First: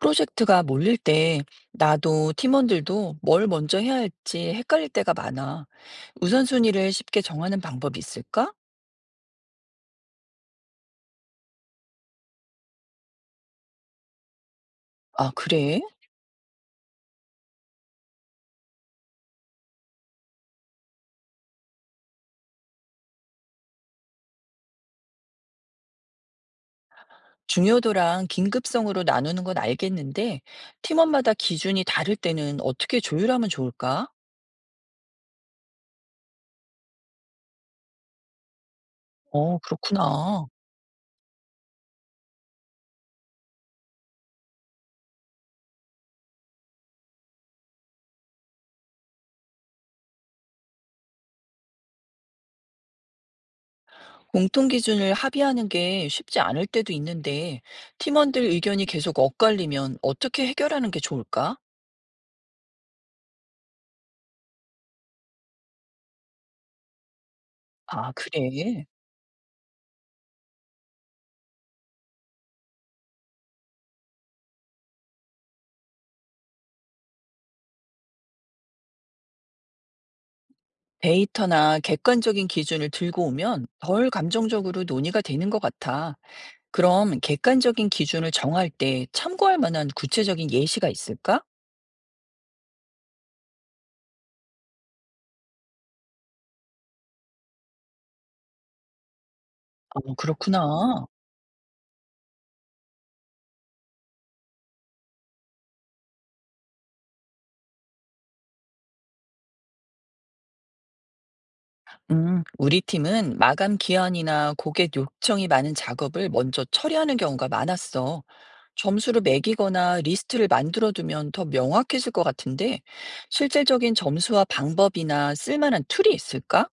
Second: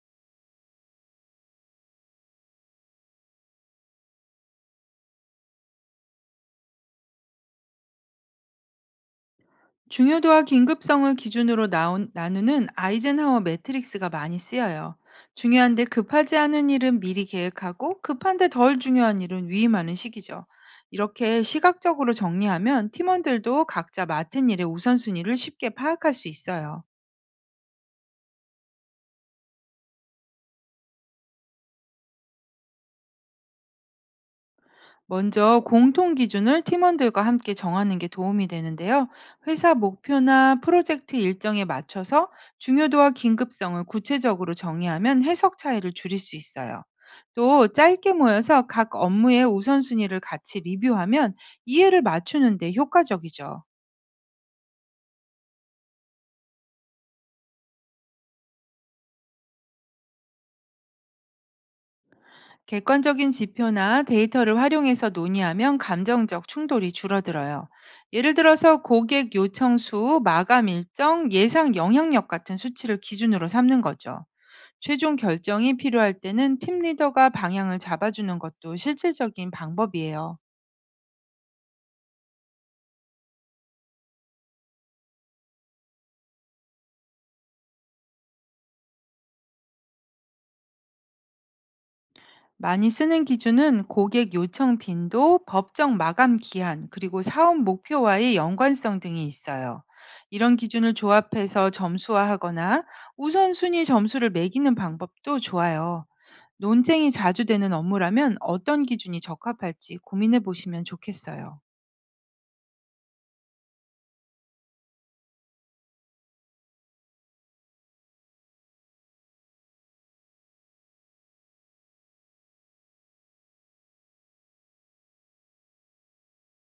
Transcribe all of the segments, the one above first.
프로젝트가 몰릴 때 나도 팀원들도 뭘 먼저 해야 할지 헷갈릴 때가 많아. 우선순위를 쉽게 정하는 방법이 있을까? 중요도와 긴급성을 기준으로 나누는 아이젠하워 매트릭스가 많이 쓰여요. 아, 그래? 중요한데 급하지 않은 일은 미리 계획하고, 급한데 덜 중요한 일은 위임하는 식이죠. 이렇게 시각적으로 정리하면 팀원들도 각자 맡은 일의 우선순위를 쉽게 파악할 수 있어요. 중요도랑 긴급성으로 나누는 건 알겠는데, 팀원마다 기준이 다를 때는 어떻게 조율하면 좋을까? 먼저 공통 기준을 팀원들과 함께 정하는 게 도움이 되는데요. 어, 회사 그렇구나. 목표나 프로젝트 일정에 맞춰서 중요도와 긴급성을 구체적으로 정의하면 해석 차이를 줄일 수 있어요. 또 짧게 모여서 각 업무의 우선순위를 같이 리뷰하면 이해를 맞추는데 효과적이죠. 공통 기준을 합의하는 게 쉽지 않을 때도 있는데, 팀원들 의견이 계속 엇갈리면 어떻게 해결하는 게 좋을까? 객관적인 지표나 데이터를 활용해서 논의하면 감정적 충돌이 줄어들어요. 아, 예를 들어서 그래. 고객 요청 수, 마감 일정, 예상 영향력 같은 수치를 기준으로 삼는 거죠. 최종 결정이 필요할 때는 팀 리더가 방향을 잡아주는 것도 실질적인 방법이에요. 데이터나 객관적인 기준을 들고 오면 덜 감정적으로 논의가 되는 것 같아. 그럼 객관적인 기준을 정할 때 참고할 만한 구체적인 예시가 있을까? 많이 쓰는 기준은 고객 요청 빈도, 법적 마감 기한, 그리고 사업 목표와의 연관성 등이 있어요. 어, 이런 기준을 그렇구나. 조합해서 점수화하거나 우선순위 점수를 매기는 방법도 좋아요. 논쟁이 자주 되는 업무라면 어떤 기준이 적합할지 고민해 보시면 좋겠어요. 우리 팀은 마감 기한이나 고객 요청이 많은 작업을 먼저 처리하는 경우가 많았어. 점수를 매기거나 리스트를 만들어두면 더 명확해질 것 같은데, 실질적인 점수와 방법이나 쓸만한 툴이 있을까?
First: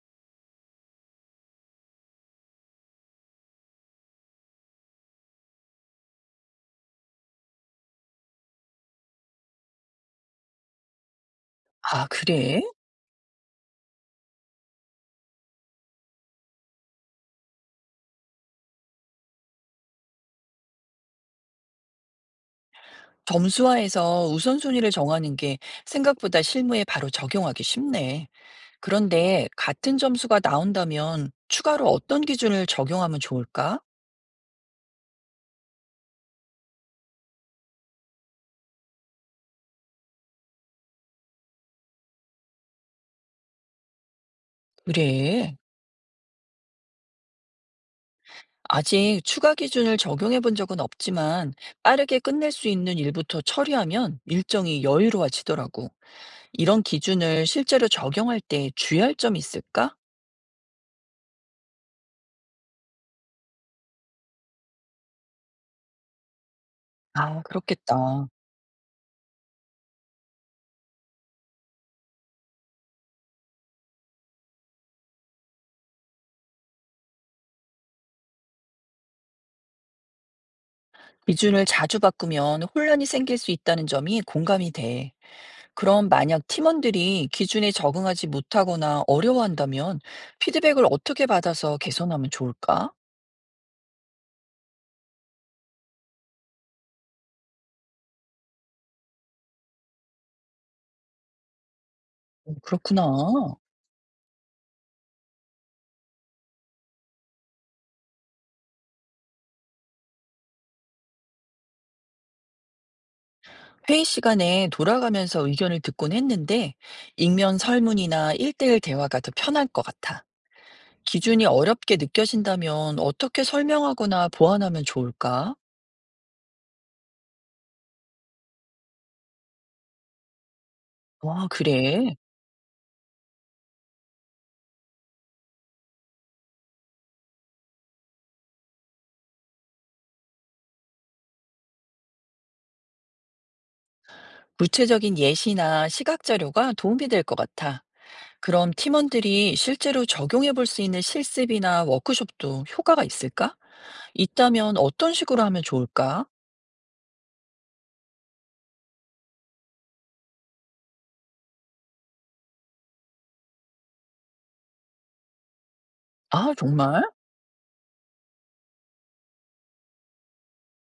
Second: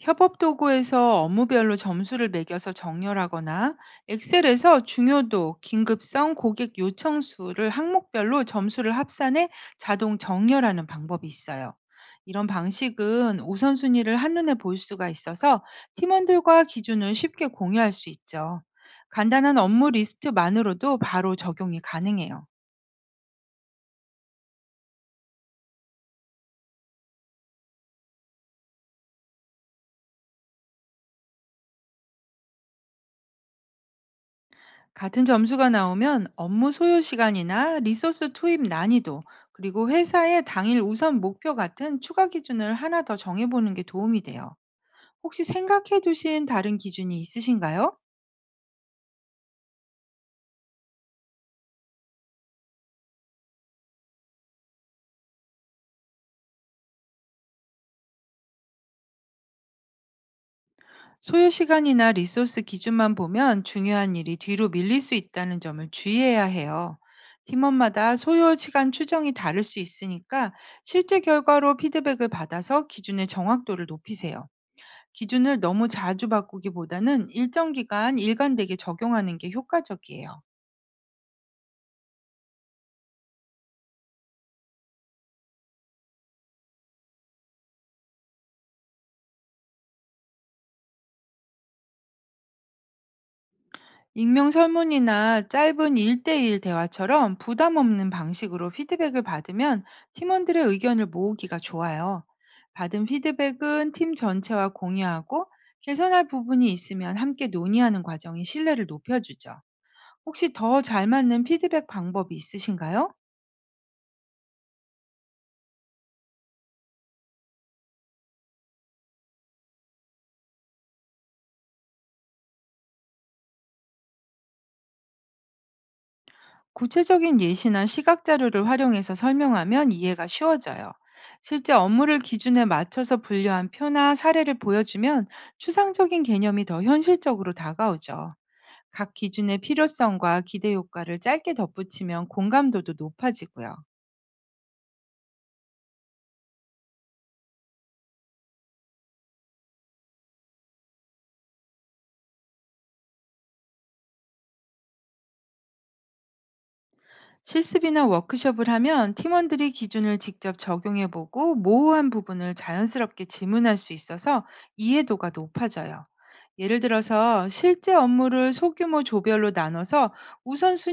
협업 도구에서 업무별로 점수를 매겨서 정렬하거나, 엑셀에서 중요도, 긴급성, 고객 요청 수를 항목별로 점수를 합산해 자동 정렬하는 방법이 있어요. 아, 이런 그래? 방식은 우선순위를 한눈에 볼 수가 있어서 팀원들과 기준을 쉽게 공유할 수 있죠. 간단한 업무 리스트만으로도 바로 적용이 가능해요. 점수화해서 우선순위를 정하는 게 생각보다 실무에 바로 적용하기 쉽네. 그런데 같은 점수가 나온다면 추가로 어떤 기준을 적용하면 좋을까? 같은 점수가 나오면 업무 소요 시간이나 리소스 투입 난이도, 그리고 회사의 당일 우선 목표 같은 추가 기준을 하나 더 정해보는 게 도움이 돼요. 혹시 그래. 생각해 두신 다른 기준이 있으신가요? 아직 추가 기준을 적용해 본 적은 없지만 빠르게 끝낼 수 있는 일부터 처리하면 일정이 여유로워지더라고. 이런 기준을 실제로 적용할 때 주의할 점이 있을까? 소요 시간이나 리소스 기준만 보면 중요한 일이 뒤로 밀릴 수 있다는 점을 주의해야 해요. 아, 그렇겠다. 팀원마다 소요 시간 추정이 다를 수 있으니까 실제 결과로 피드백을 받아서 기준의 정확도를 높이세요. 기준을 너무 자주 바꾸기보다는 일정 기간 일관되게 적용하는 게 효과적이에요. 기준을 자주 바꾸면 혼란이 생길 수 있다는 점이 공감이 돼. 그럼 만약 팀원들이 기준에 적응하지 못하거나 어려워한다면 피드백을 어떻게 받아서 개선하면 좋을까? 익명 설문이나 짧은 1대1 대화처럼 부담 없는 방식으로 피드백을 받으면 팀원들의 의견을 모으기가 좋아요. 어, 받은 그렇구나. 피드백은 팀 전체와 공유하고, 개선할 부분이 있으면 함께 논의하는 과정이 신뢰를 높여주죠. 혹시 더 잘 맞는 피드백 방법이 있으신가요? 회의 시간에 돌아가면서 의견을 듣곤 했는데 익면 설문이나 1대1 대화가 더 편할 것 같아. 기준이 어렵게 느껴진다면 어떻게 설명하거나 보완하면 좋을까? 구체적인 예시나 시각 자료를 활용해서 설명하면 이해가 쉬워져요. 와, 실제 그래. 업무를 기준에 맞춰서 분류한 표나 사례를 보여주면 추상적인 개념이 더 현실적으로 다가오죠. 각 기준의 필요성과 기대 효과를 짧게 덧붙이면 공감도도 높아지고요. 구체적인 예시나 시각 자료가 도움이 될 것 같아. 그럼 팀원들이 실제로 적용해 볼 수 있는 실습이나 워크숍도 효과가 있을까? 있다면 어떤 식으로 하면 좋을까? 실습이나 워크숍을 하면 팀원들이 기준을 직접 적용해 보고 모호한 부분을 자연스럽게 질문할 수 있어서 이해도가 높아져요. 아, 예를 정말? 들어서 실제 업무를 소규모 조별로 나눠서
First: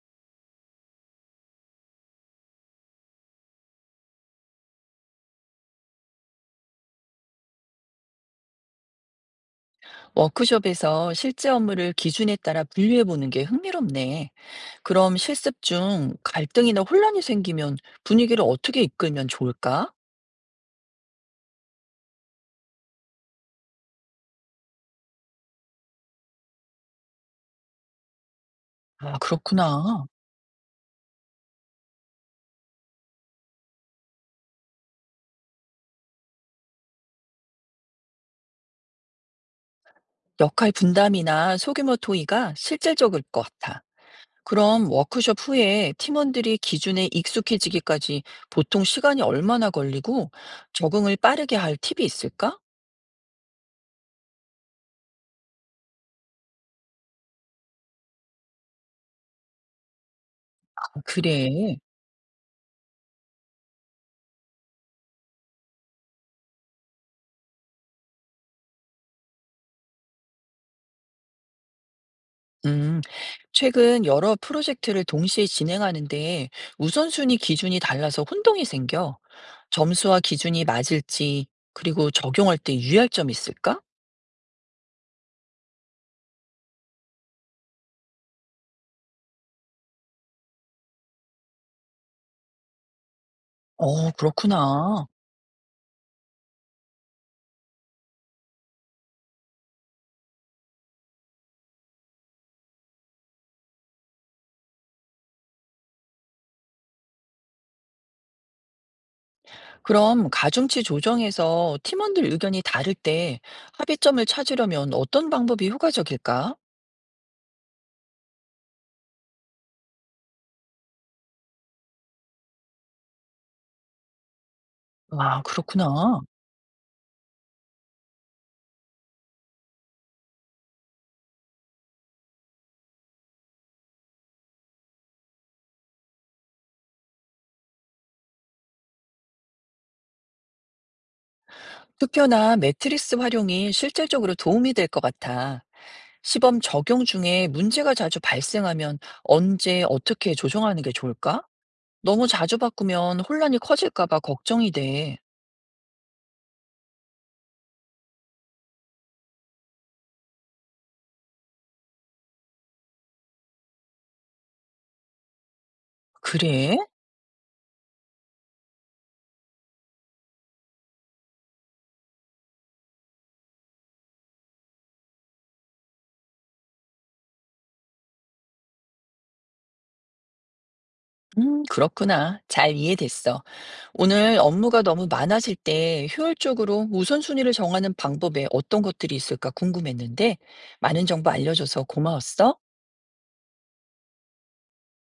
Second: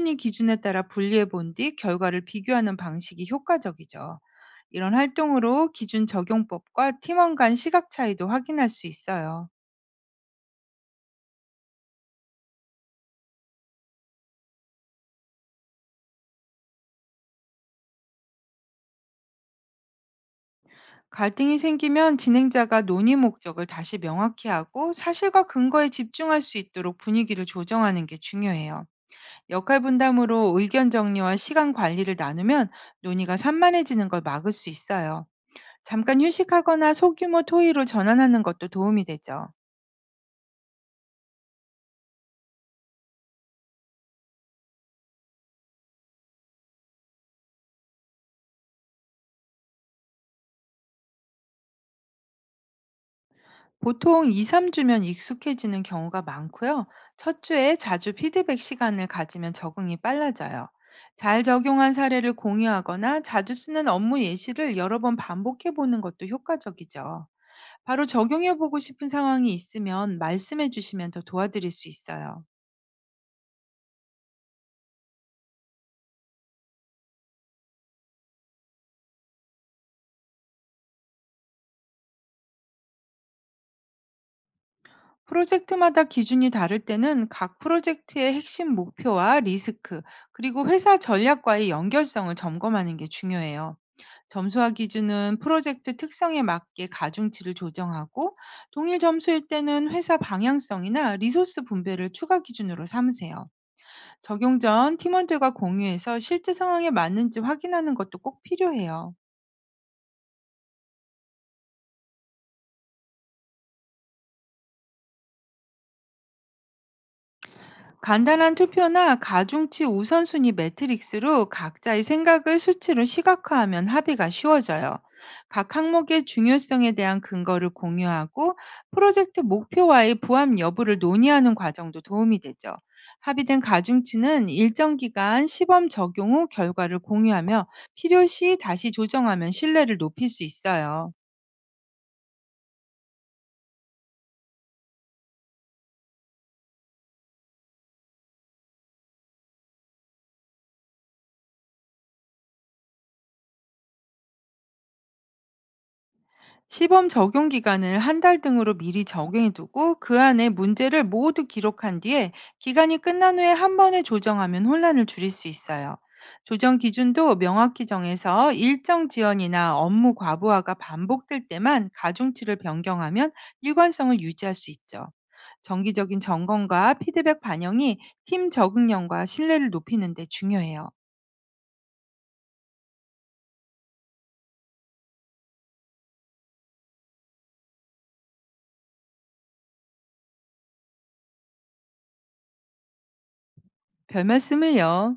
우선순위 기준에 따라 분리해 본 뒤 결과를 비교하는 방식이 효과적이죠. 이런 활동으로 기준 적용법과 팀원 간 시각 차이도 확인할 수 있어요. 워크숍에서 실제 업무를 기준에 따라 분류해 보는 게 흥미롭네. 그럼 실습 중 갈등이나 혼란이 생기면 분위기를 어떻게 이끌면 좋을까? 갈등이 생기면 진행자가 논의 목적을 다시 명확히 하고 사실과 근거에 집중할 수 있도록 분위기를 조정하는 게 중요해요. 아, 역할 그렇구나. 분담으로 의견 정리와 시간 관리를 나누면 논의가 산만해지는 걸 막을 수 있어요. 잠깐 휴식하거나 소규모 토의로 전환하는 것도 도움이 되죠. 역할 분담이나 소규모 토의가 실질적일 것 같아. 그럼 워크숍 후에 팀원들이 기준에 익숙해지기까지 보통 시간이 얼마나 걸리고 적응을 빠르게 할 팁이 있을까? 보통 2-3 주면 익숙해지는 경우가 많고요. 첫 주에 자주 피드백 시간을 가지면 적응이 빨라져요. 아, 잘 그래. 적용한 사례를 공유하거나 자주 쓰는 업무 예시를 여러 번 반복해 보는 것도 효과적이죠. 바로 적용해 보고 싶은 상황이 있으면 말씀해 주시면 더 도와드릴 수 있어요. 음, 최근 여러 프로젝트를 동시에 진행하는데 우선순위 기준이 달라서 혼동이 생겨. 점수와 기준이 맞을지, 그리고 적용할 때 유의할 점 있을까? 프로젝트마다 기준이 다를 때는 각 프로젝트의 핵심 목표와 리스크, 그리고 회사 전략과의 연결성을 점검하는 게 중요해요. 어, 점수화 그렇구나. 기준은 프로젝트 특성에 맞게 가중치를 조정하고, 동일 점수일 때는 회사 방향성이나 리소스 분배를 추가 기준으로 삼으세요. 적용 전 팀원들과 공유해서 실제 상황에 맞는지 확인하는 것도 꼭 필요해요. 그럼 가중치 조정에서 팀원들 의견이 다를 때 합의점을 찾으려면 어떤 방법이 효과적일까? 간단한 투표나 가중치 우선순위 매트릭스로 각자의 생각을 수치로 시각화하면 합의가 쉬워져요. 아, 각 그렇구나. 항목의 중요성에 대한 근거를 공유하고 프로젝트 목표와의 부합 여부를 논의하는 과정도 도움이 되죠. 합의된 가중치는 일정 기간 시범 적용 후 결과를 공유하며, 필요시 다시 조정하면 신뢰를 높일 수 있어요. 투표나 매트리스 활용이 실질적으로 도움이 될 것 같아. 시범 적용 중에 문제가 자주 발생하면 언제 어떻게 조정하는 게 좋을까? 너무 자주 바꾸면 혼란이 커질까 봐 걱정이 돼. 시범 적용 기간을 한 달 등으로 미리 적용해 두고 그 안에 문제를 모두 기록한 뒤에, 기간이 끝난 후에 한 번에 조정하면 혼란을 줄일 수 있어요. 그래? 조정 기준도 명확히 정해서 일정 지연이나 업무 과부하가 반복될 때만 가중치를 변경하면 일관성을 유지할 수 있죠. 정기적인 점검과 피드백 반영이 팀 적응력과 신뢰를 높이는 데 중요해요. 그렇구나. 잘 이해됐어. 오늘 업무가 너무 많아질 때 효율적으로 우선순위를 정하는 방법에 어떤 것들이 있을까 궁금했는데 많은 정보 알려줘서 고마웠어. 별 말씀을요.